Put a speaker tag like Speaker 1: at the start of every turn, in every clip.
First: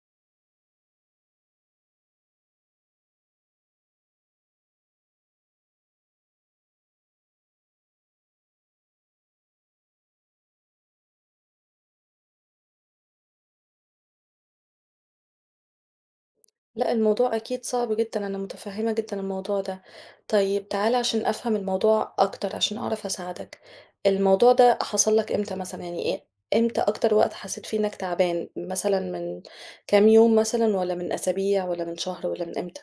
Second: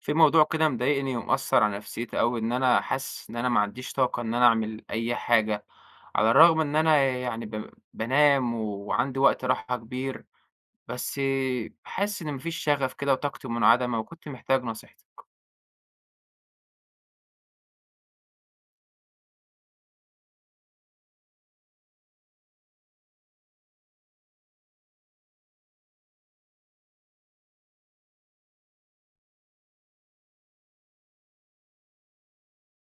Speaker 1: في موضوع كده مضايقني ومأثر على نفسيتي أوي، إن أنا حاسس إن أنا ما عنديش طاقة إن أنا أعمل أي حاجة، على الرغم إن أنا يعني بانام وعندي وقت راحة كبير، بس حاسس إن ما فيش شغف كده وطاقتي منعدمة وكنت محتاج نصيحتك.
Speaker 2: لأ، الموضوع أكيد صعب جدًا، أنا متفهّمة جدًا الموضوع ده. طيب تعالَ عشان أفهم الموضوع أكتر، عشان أعرف أساعدك. الموضوع ده حصل لك إمتى مثلًا، يعني إمتى أكتر وقت حسّيت فيه إنك تعبان؟ مثلًا من كام يوم مثلًا والّا من أسابيع والّا من شهر والّا من إمتى؟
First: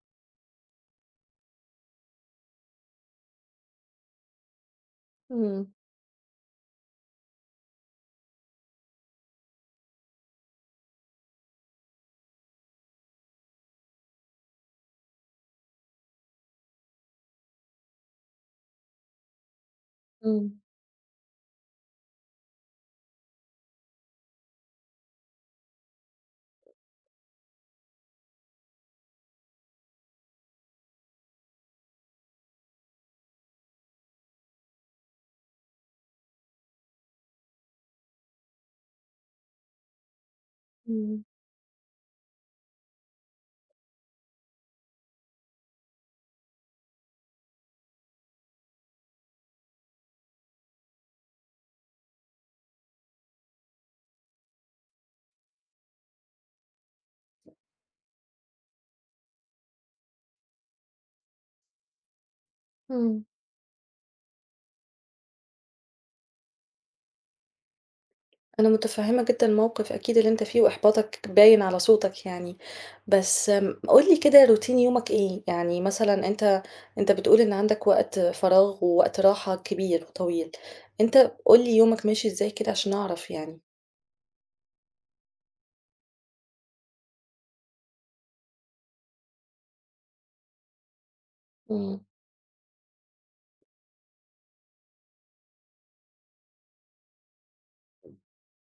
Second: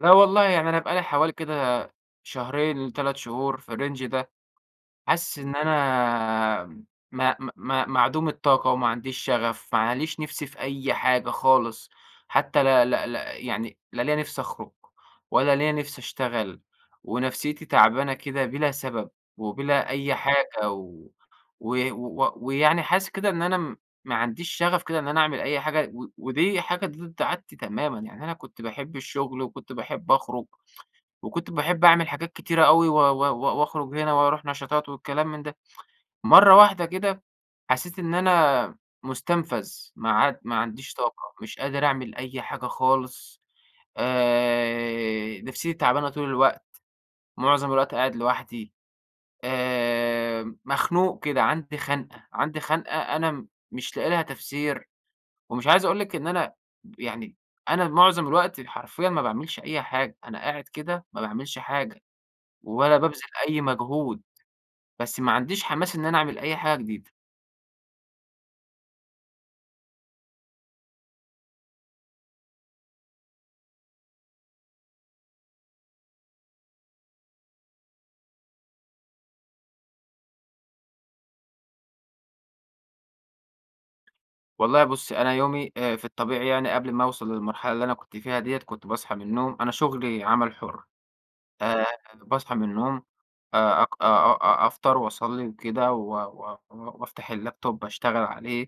Speaker 1: لا والله يعني أنا بقى لي حوالي كده شهرين ل3 شهور في الرينج ده. حاسس إن
Speaker 2: إمم،
Speaker 1: أنا ما معدوم الطاقة وما عنديش شغف، ما ليش نِفْس في أي حاجة خالص، حتى لا ليّا نِفْس أخرج ولا ليّا نِفْس أشتغل، ونفسيتي تعبانة كده بلا سبب وبلا أي
Speaker 2: إمم،
Speaker 1: حاجة و و و ويعني حاسس كده إن أنا ما عنديش شغف كده إن أنا أعمل أي حاجة ودي حاجة ضد عادتي تمامًا، يعني أنا كنت باحب الشغل وكنت باحب أخرج. وكنت باحب أعمل حاجات كتيرة أوي و و و وأخرج هنا وأروح نشاطات والكلام من ده. مرّة واحدة كده حسيت إن أنا مُستنفذ، ما عاد ما عنديش
Speaker 2: إمم،
Speaker 1: طاقة، مش قادر أعمل أي حاجة خالص، نفسيتي تعبانة طول الوقت، معظم الوقت قاعد لوحدي، مخنوق كده، عندي خنقة، عندي خنقة أنا مش لاقي لها تفسير، ومش عايز أقول لِك إن أنا يعني أنا معظم الوقت حرفيًا ما باعملش أي حاجة، أنا قاعد كده ما باعملش حاجة. ولا بابذل
Speaker 2: إمم.
Speaker 1: أي مجهود، بس ما عنديش حماس إن أنا أعمل أي حاجة جديدة.
Speaker 2: أنا متفهمة جدًا الموقف أكيد اللي أنت فيه، وإحباطك باين على صوتك يعني، بس قُل لي كده روتين يومك إيه؟ يعني مثلًا أنت أنت بتقول إن عندك وقت فراغ ووقت راحة كبير وطويل، أنت قُل لي يومك ماشي إزاي كده عشان أعرف يعني؟
Speaker 1: والله بُصّي، أنا يومي في الطبيعي يعني قبل ما أوصل للمرحلة اللي أنا كنت فيها ديّة، كنت باصحى من النوم أنا شغلي عمل حُر، آآ
Speaker 2: إمم،
Speaker 1: باصحى من النوم أق أ أ أفطر وأصلّي وكده و و وأفتح اللابتوب أشتغل عليه،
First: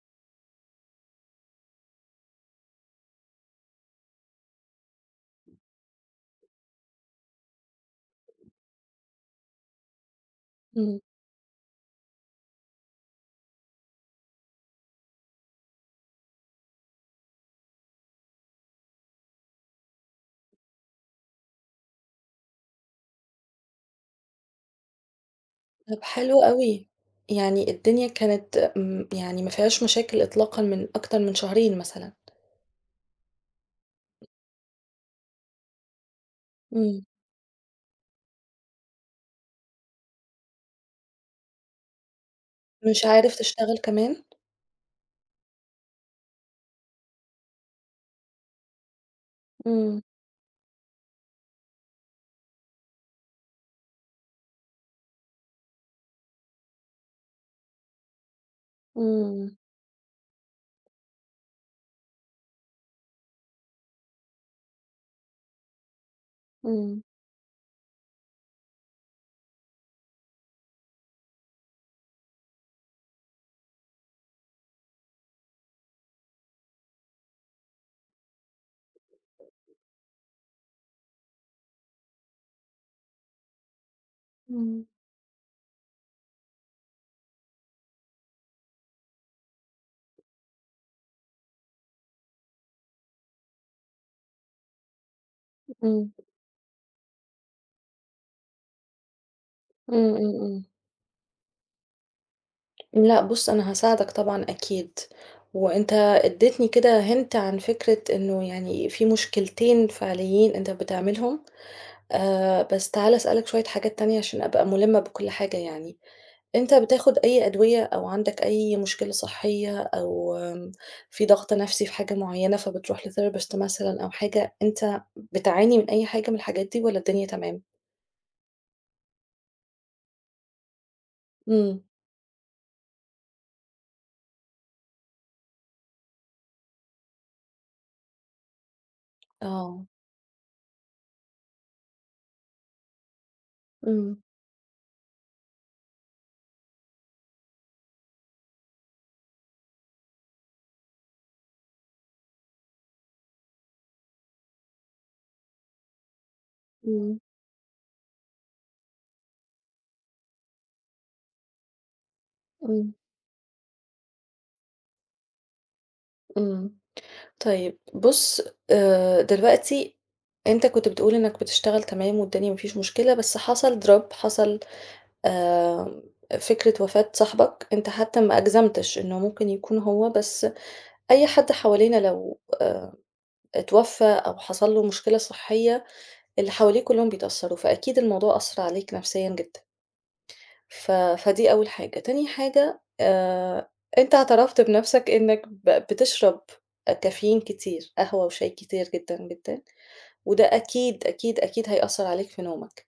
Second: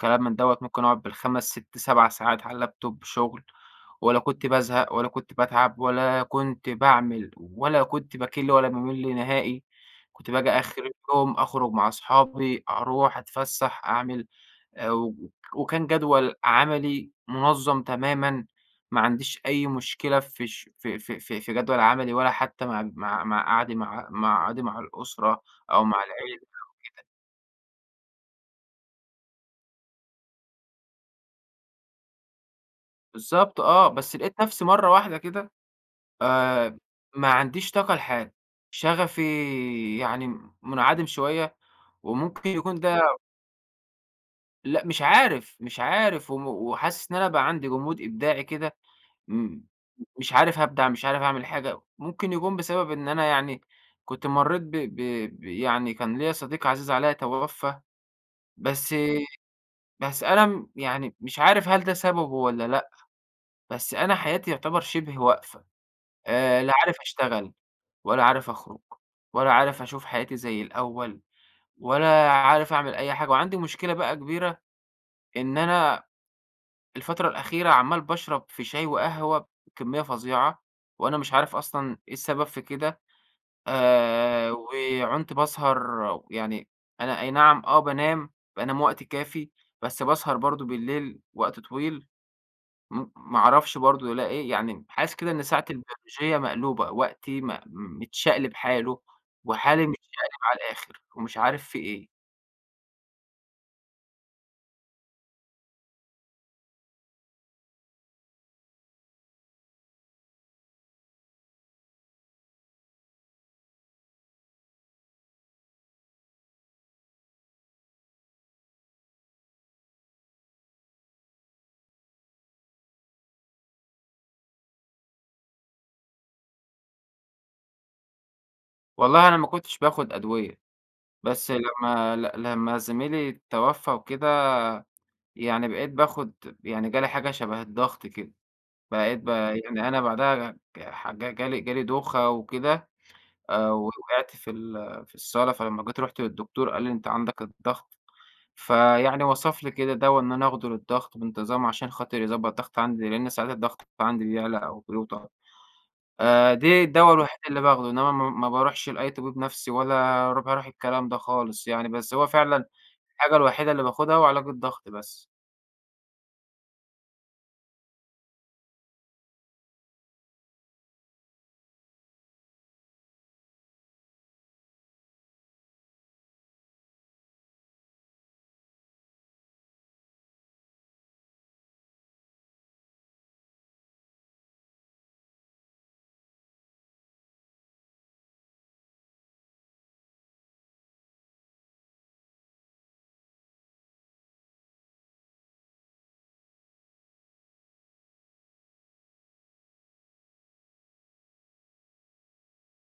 Speaker 1: كلام من دوّة، ممكن أقعد بال5، 6، 7 ساعات على اللابتوب شغل، ولا كنت بازهق ولا كنت باتعب ولا كنت باعمل ولا كنت باكِل ولا بامِل نهائي، كنت باجي آخر
Speaker 2: إمم،
Speaker 1: اليوم أخرج مع أصحابي، أروح أتفسّح، أعمل و وكان جدول عملي منظّم تمامًا، ما عنديش أي مشكلة في ش في في في في جدول عملي ولا حتى مع مع مع قعدي مع مقعدي مع الأسرة أو مع
Speaker 2: طب
Speaker 1: العيلة
Speaker 2: حلو أوي، يعني الدنيا كانت يعني ما فيهاش مشاكل إطلاقًا من أكتر من شهرين مثلًا،
Speaker 1: بالضبط آه، بس لقيت نفسي مرّة واحدة كده آآ
Speaker 2: إمم،
Speaker 1: ما عنديش طاقة لحاجة، شغفي يعني منعدم شوية، وممكن يكون
Speaker 2: مش
Speaker 1: ده
Speaker 2: عارف تشتغل كمان؟
Speaker 1: لأ مش عارف، مش عارف وحاسس إن أنا بقى عندي جمود إبداعي كده. إمم.
Speaker 2: إمم،
Speaker 1: مش عارف أبدع، مش عارف أعمل حاجة، ممكن يكون بسبب إن أنا يعني كنت مرّيت ب ب ب يعني كان ليّا صديق عزيز عليَّ توفّى، بس
Speaker 2: إمم،
Speaker 1: بس أنا يعني مش عارف هل ده سببه والّا لأ، بس أنا حياتي يعتبر شِبه واقفة، لا عارف
Speaker 2: إمم،
Speaker 1: أشتغل، ولا عارف أخرج، ولا عارف أشوف حياتي زي الأول، ولا عارف أعمل أي حاجة، وعندي مشكلة بقى كبيرة إن أنا الفترة الأخيرة عمّال باشرب في شاي وقهوة بكمية فظيعة، وأنا مش عارف أصلًا إيه السبب في كده،
Speaker 2: إمم،
Speaker 1: وعنت باسهر يعني أنا أي نعم آه بانام، بانام وقت كافي، بس باسهر برضه بالليل وقت طويل، ما أعرفش برضه ده إيه، يعني حاسس كده إن ساعتي
Speaker 2: إمم،
Speaker 1: البيولوجية مقلوبة، وقتي متشقلب حاله، وحالي
Speaker 2: إمم،
Speaker 1: متشقلب على
Speaker 2: إمم.
Speaker 1: الآخر، ومش عارف في إيه.
Speaker 2: لأ بُص، أنا هاساعدك طبعًا أكيد، وأنت ادّيتني كده hint عن فكرة إنه يعني في مشكلتين فعليين أنت بتعملهم، بس تعالَ أسألك شوية حاجات تانية عشان أبقى مُلِمّة بكل حاجة يعني، أنت بتاخد أي أدوية أو عندك أي مشكلة صحية أو في ضغط نَفْسي في حاجة معيّنة فبتروح لtherapist مثلًا أو حاجة، أنت بتعاني من أي حاجة من الحاجات دي والّا الدنيا تمام؟
Speaker 1: والله أنا ما كنتش باخد أدوية، بس
Speaker 2: إمم،
Speaker 1: لمّا زميلي توفى وكده يعني بقيت باخد يعني جالي حاجة شبه الضغط كده، بقيت
Speaker 2: آه،
Speaker 1: يعني أنا بعدها ج ح ج جالي جالي دوخة وكده،
Speaker 2: إمم،
Speaker 1: ووقعت في الصالة، فلمّا جيت رُحت للدكتور قال لي: "أنت عندك الضغط." فيعني وصف لي كده دوا إن أنا آخده للضغط بانتظام عشان خاطر يضبّط الضغط عندي، لإن ساعات الضغط عندي بيعلى أو بيوطى. دي الدوا
Speaker 2: إمم،
Speaker 1: الوحيد اللي باخده، إنما ما ما باروحش لأي طبيب نفسي ولا باروح الكلام ده خالص يعني، بس هو فعلًا
Speaker 2: إمم،
Speaker 1: الحاجة الوحيدة اللي باخدها هو علاج الضغط بس.
Speaker 2: إمم. طيب بُص، دلوقتي أنت كنت بتقول إنّك بتشتغل تمام والدنيا ما فيش مشكلة، بس حصل drop حصل آآ فكرة وفاة صاحبك، أنت حتى ما أجزمتش إنه ممكن يكون هو، بس أي حد حوالينا لو اتوفى أو حصل له مشكلة صحية، اللي حواليه كلّهم بيتأثّروا، فأكيد الموضوع أثّر عليك نفسيًا جدًا. فدي أول حاجة، تاني حاجة أنت اعترفت بنَفْسك إنّك بتشرب كافيين كتير، قهوة وشاي كتير جدًا، جدًا، وده أكيد، أكيد، أكيد هيأثّر عليك في نومك.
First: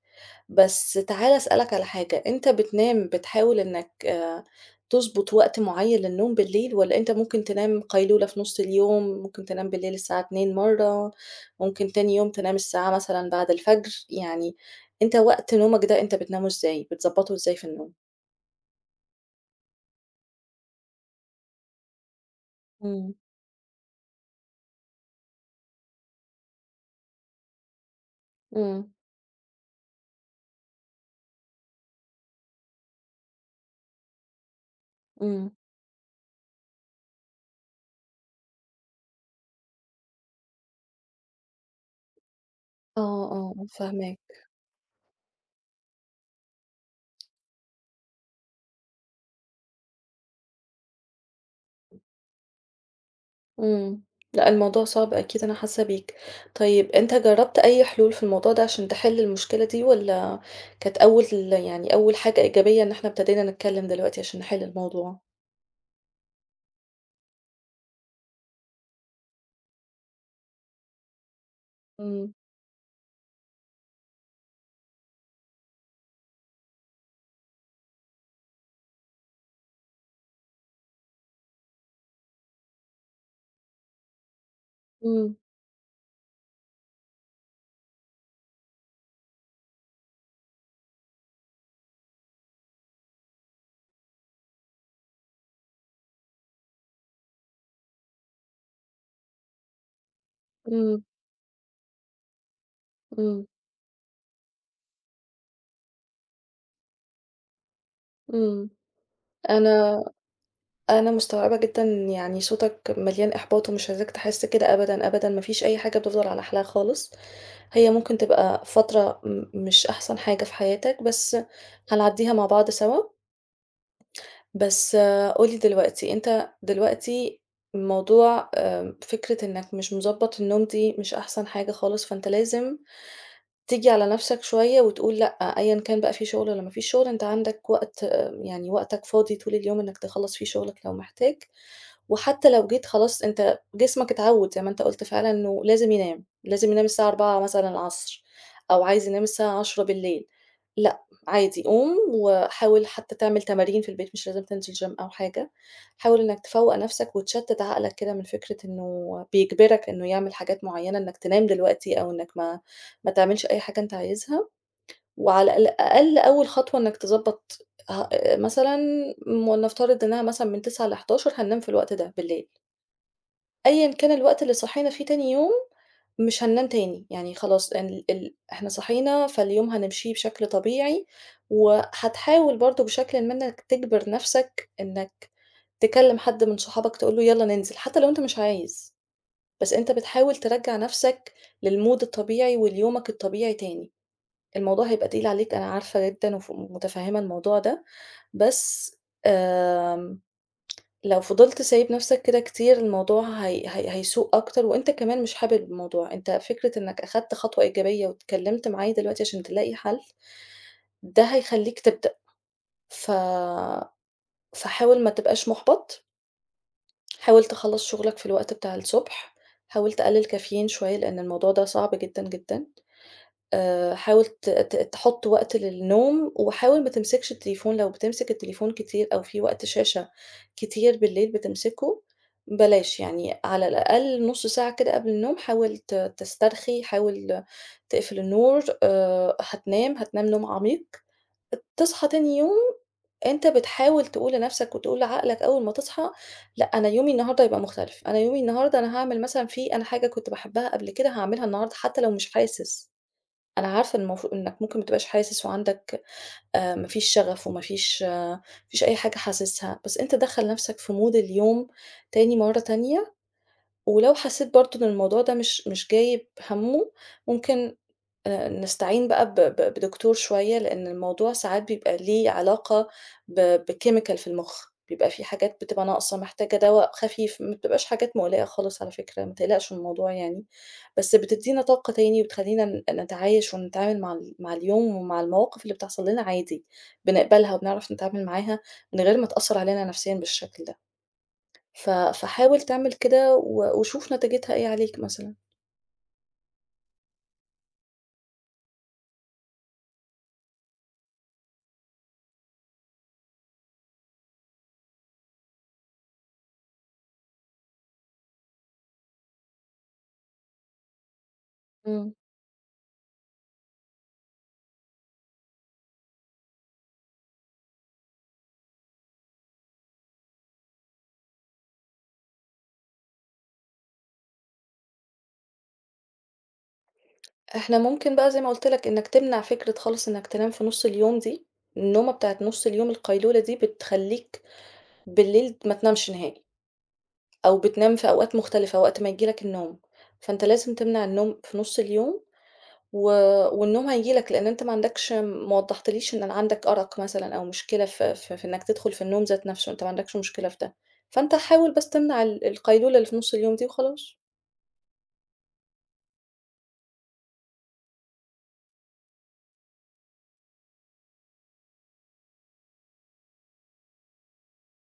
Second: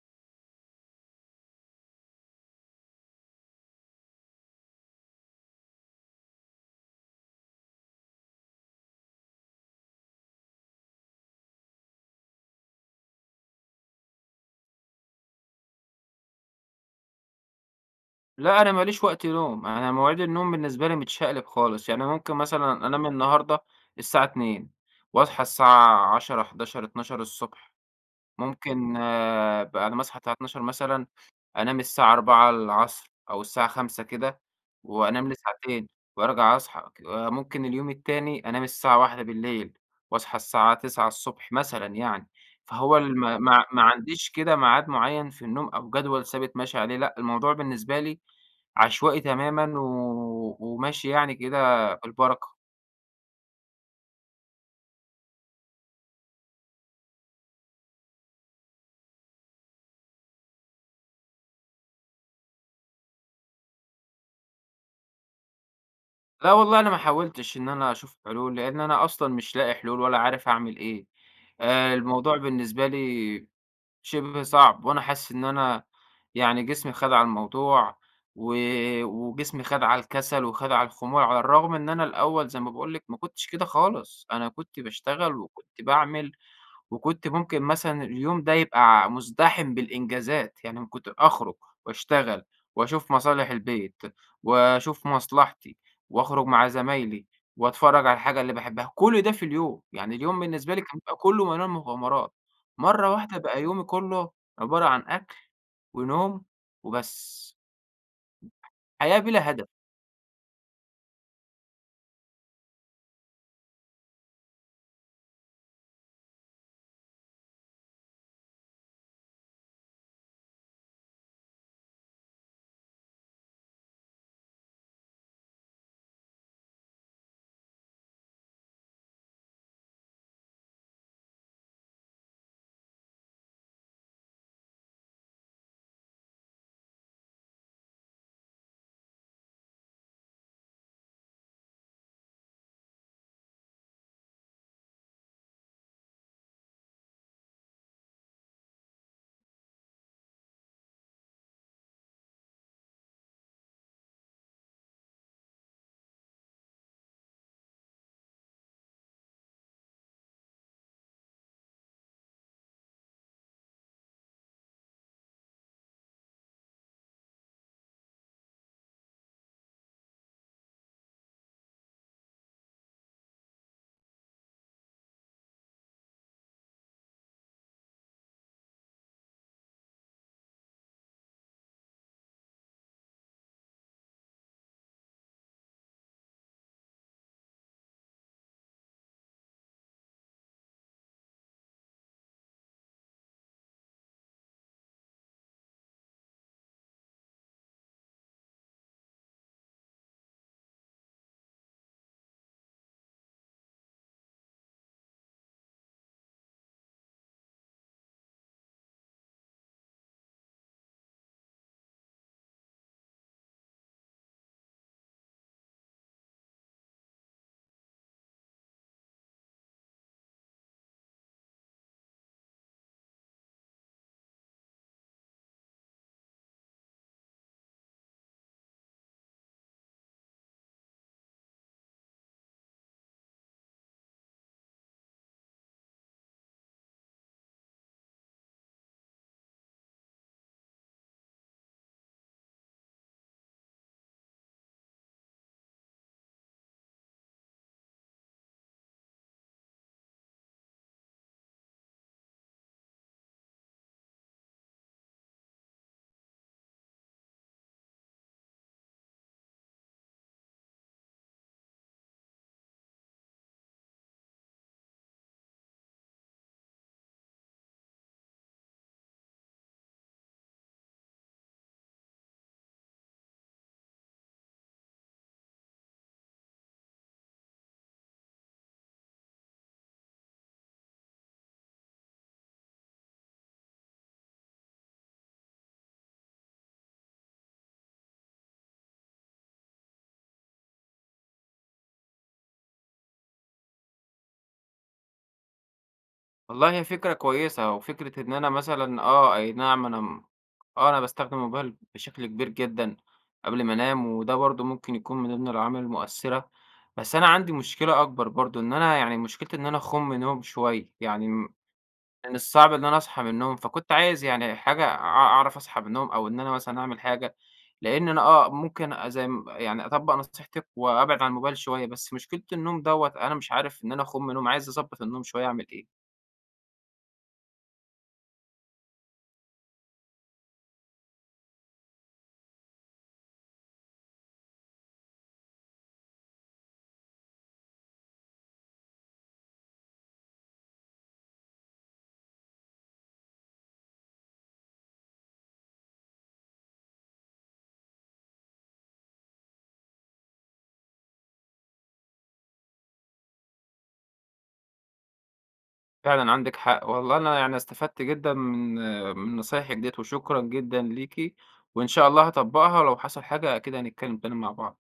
Speaker 2: بس تعالَ أسألك على حاجة، أنت بتنام بتحاول إنّك تضبط وقت معيّن للنوم بالليل والّا أنت ممكن تنام قيلولة في نُص اليوم، ممكن تنام بالليل الساعة 02:00 مرّة، ممكن تاني يوم تنام الساعة مثلًا بعد الفجر، يعني أنت وقت نومك ده أنت بتنامه إزاي، بتضبّطه إزاي في النوم؟
Speaker 1: لأ، أنا ما ليش وقت نوم، أنا مواعيد النوم بالنسبة لي متشقلب خالص، يعني ممكن مثلًا أنام
Speaker 2: إمم،
Speaker 1: النهارده الساعة 02:00 واصحى الساعة 10، 11، 12:00.
Speaker 2: إمم،
Speaker 1: ممكن آه، بعد ما أصحى الساعة 00:00 مثلًا، أنام الساعة 16:00 أو الساعة 17:00 كده، وأنام لي
Speaker 2: إمم،
Speaker 1: ساعتين وأرجع أصحى. ممكن اليوم التاني أنام الساعة 01:00 وأصحى الساعة 09:00 مثلًا يعني. فهو
Speaker 2: آه،
Speaker 1: الم ما
Speaker 2: آه، آه،
Speaker 1: ما
Speaker 2: فاهماك،
Speaker 1: عنديش كده ميعاد معيّن في النوم أو جدول ثابت ماشي عليه، لأ، الموضوع بالنسبة لي عشوائي تمامًا وماشي يعني كده بالبركة.
Speaker 2: إمم، لأ الموضوع صعب أكيد أنا حاسة بيك، طيب أنت جرّبت أي حلول في الموضوع ده عشان تحل المشكلة دي والّا كانت أول يعني أول حاجة إيجابية إن إحنا ابتدينا نتكلم دلوقتي عشان نحل الموضوع؟
Speaker 1: لا والله أنا ما حاولتش إن أنا أشوف حلول، لإن أنا أصلًا مش لاقي حلول ولا عارف أعمل إيه.
Speaker 2: إمم،
Speaker 1: الموضوع بالنسبة لي شِبه صعب، وأنا حاسس إن أنا يعني جسمي خَد على الموضوع، و وجسمي خَد على الكسل وخَد على الخمول، على الرغم إن أنا الأول زي ما باقول لِك ما كنتش كده خالص، أنا كنت باشتغل
Speaker 2: إمم،
Speaker 1: وكنت باعمل وكنت ممكن مثلًا اليوم ده يبقى مُزدحم بالإنجازات، يعني كنت أخرج وأشتغل وأشوف مصالح البيت وأشوف مصلحتي وأخرج مع زمايلي وأتفرّج على الحاجة اللي باحبها، كل ده في اليوم، يعني اليوم بالنسبة لي كان
Speaker 2: إمم،
Speaker 1: بيبقى كُلّه مليان مغامرات، مرّة واحدة
Speaker 2: إمم،
Speaker 1: بقى يومي كُلّه عبارة عن أكل ونوم وبس،
Speaker 2: إمم،
Speaker 1: حياة بلا هدف.
Speaker 2: أنا أنا مستوعبة جدًا يعني صوتك مليان إحباط ومش عايزاك تحس كده أبدًا، أبدًا، ما فيش أي حاجة بتفضل على حالها خالص. هي ممكن تبقى فترة مش أحسن حاجة في حياتك، بس هنعدّيها مع بعض سوا، بس قُل لي دلوقتي، أنت دلوقتي موضوع فكرة إنّك مش مضبّط النوم دي مش أحسن حاجة خالص، فأنت لازم تيجي على نَفْسك شوية وتقول لأ، أيًا كان بقى في شُغل والّا ما فيش شُغل، أنت عندك وقت آه، يعني وقتك فاضي طول اليوم إنّك تخلّص فيه شُغلك لو محتاج، وحتّى لو جيت خلاص أنت جسمك اتعوّد زي ما أنت قُلت فعلًا إنه لازم ينام، لازم ينام الساعة 16:00 مثلًا العصر أو عايز ينام الساعة 22:00 بالليل. عادي قوم وحاول حتى تعمل تمارين في البيت مش لازم تنزل gym أو حاجة، حاول إنك تفوّق نفسك وتشتت عقلك كده من فكرة إنه بيجبرك إنه يعمل حاجات معيّنة إنك تنام دلوقتي أو إنك ما تعملش أي حاجة أنت عايزها، وعلى الأقل أول خطوة إنك تضبّط مثلًا ولنفترض إنها مثلًا من 09:00 ل11:00 هننام في الوقت ده بالليل. أيًا كان الوقت اللي صحينا فيه تاني يوم، مش هننام تاني، يعني خلاص ال ال إحنا صحينا فاليوم هنمشيه بشكل طبيعي، وهتحاول برضه بشكلٍ ما إنك تجبر نفسك إنك تكلم حد من صحابك تقول له يالّا ننزل، حتى لو أنت مش عايز، بس أنت بتحاول ترجّع نفسك للمود الطبيعي وليومك الطبيعي تاني. الموضوع هيبقى تقيل عليك أنا عارفة جدًا ومتفهمة الموضوع ده، بس آمم لو فضلت سايب نفسك كده كتير الموضوع هي هي هيسوء أكتر وأنت كمان مش حابب الموضوع، أنت فكرة إنك أخدت خطوة إيجابية واتكلمت معاه دلوقتي عشان تلاقي حل، ده هيخلّيك تبدأ، ف فحاول ما تبقاش مُحبَط، حاول تخلّص شغلك في الوقت بتاع الصبح، حاول تقلل كافيين شوية لأن الموضوع ده صعب جدًا، جدًا. حاول ت ت تحُط وقت للنوم، وحاول ما تمسكش التليفون، لو بتمسك التليفون كتير أو في وقت شاشة كتير بالليل بتمسكه، بلاش يعني على الأقل نُص ساعة كده قبل النوم حاول تسترخي، حاول تقفل النور، هتنام، هتنام نوم عميق، تصحى تاني يوم أنت بتحاول تقول لنَفْسك وتقول لعقلك أول ما تصحى، لأ أنا يومي النهارده هيبقى مختلف، أنا يومي النهارده أنا هاعمل مثلًا في أنا حاجة كنت باحبها قبل كده هاعملها النهارده حتى لو مش حاسس. أنا عارفة إن المفروض إنك ممكن ما تبقاش حاسس وعندك ما فيش شغف وما فيش ما فيش أي حاجة حاسسها، بس أنت دخّل نَفْسك في mood اليوم تاني مرّة تانية، ولو حسّيت برضه إن الموضوع ده مش جايب هَمّه، ممكن نستعين بقى ب ب بدكتور شوية، لإن الموضوع ساعات بيبقى ليه علاقة بchemical في المُخ، بيبقى في حاجات بتبقى ناقصة محتاجة دوا خفيف، ما بتبقاش حاجات مُقلقة خالص على فكرة، ما تقلقش من الموضوع يعني، بس بتدّينا طاقة تاني وبتخلّينا نتعايش ونتعامل مع مع اليوم ومع المواقف اللي بتحصل لنا عادي، بنقبلها وبنعرف نتعامل معاها من غير ما تأثّر علينا نفسيًا بالشكل ده، فحاول تعمل كده وشوف نتيجتها إيه عليك مثلًا.
Speaker 1: والله هي فكرة كويسة، وفكرة إن أنا مثلًا آه، أي نعم أنا م آه، أنا باستخدم الموبايل بشكل كبير جدًا قبل ما أنام، وده برضه ممكن يكون من ضمن العوامل المؤثرة، بس أنا عندي مشكلة أكبر برضه، إن أنا يعني مشكلتي إن أنا أخُم نوم شوية، يعني
Speaker 2: إمم.
Speaker 1: من الصعب إن أنا أصحى من النوم، فكنت عايز يعني حاجة أعرف أصحى من النوم أو إن أنا مثلًا أعمل حاجة، لإن أنا آه، ممكن زي يعني أطبّق نصيحتك وأبعد عن الموبايل شوية، بس مشكلة النوم دوّة أنا مش عارف إن أنا أخُم نوم، عايز أضبّط النوم شوية، أعمل إيه؟
Speaker 2: إحنا ممكن بقى زي ما قُلت لك إنك تمنع فكرة خالص إنك تنام في نُص اليوم دي، النومة بتاعة نُص اليوم القيلولة دي بتخلّيك بالليل ما تنامش نهائي، أو بتنام في أوقات مختلفة وقت ما ييجي لك النوم، فأنت لازم تمنع النوم في نُص اليوم و والنوم هييجي لك لإن أنت ما عندكش ما وضّحتليش إن أنا عندك أرق مثلًا أو مشكلة في إنك تدخل في النوم ذات نَفْسه، أنت ما عندكش مشكلة في ده، فأنت حاول بس تمنع القيلولة اللي في نُص اليوم دي وخلاص،
Speaker 1: فعلًا عندِك حق، والله أنا يعني استفدت جدًا من نصايحِك ديّة، وشكرًا جدًا ليكِ، وإن شاء الله هاطبّقها، ولو حصل حاجة أكيد هنتكلم تاني مع بعض.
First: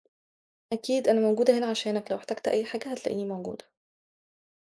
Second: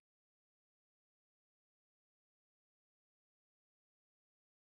Speaker 2: أكيد أنا موجودة هنا عشانك لو احتجت أي حاجة هتلاقيني موجودة.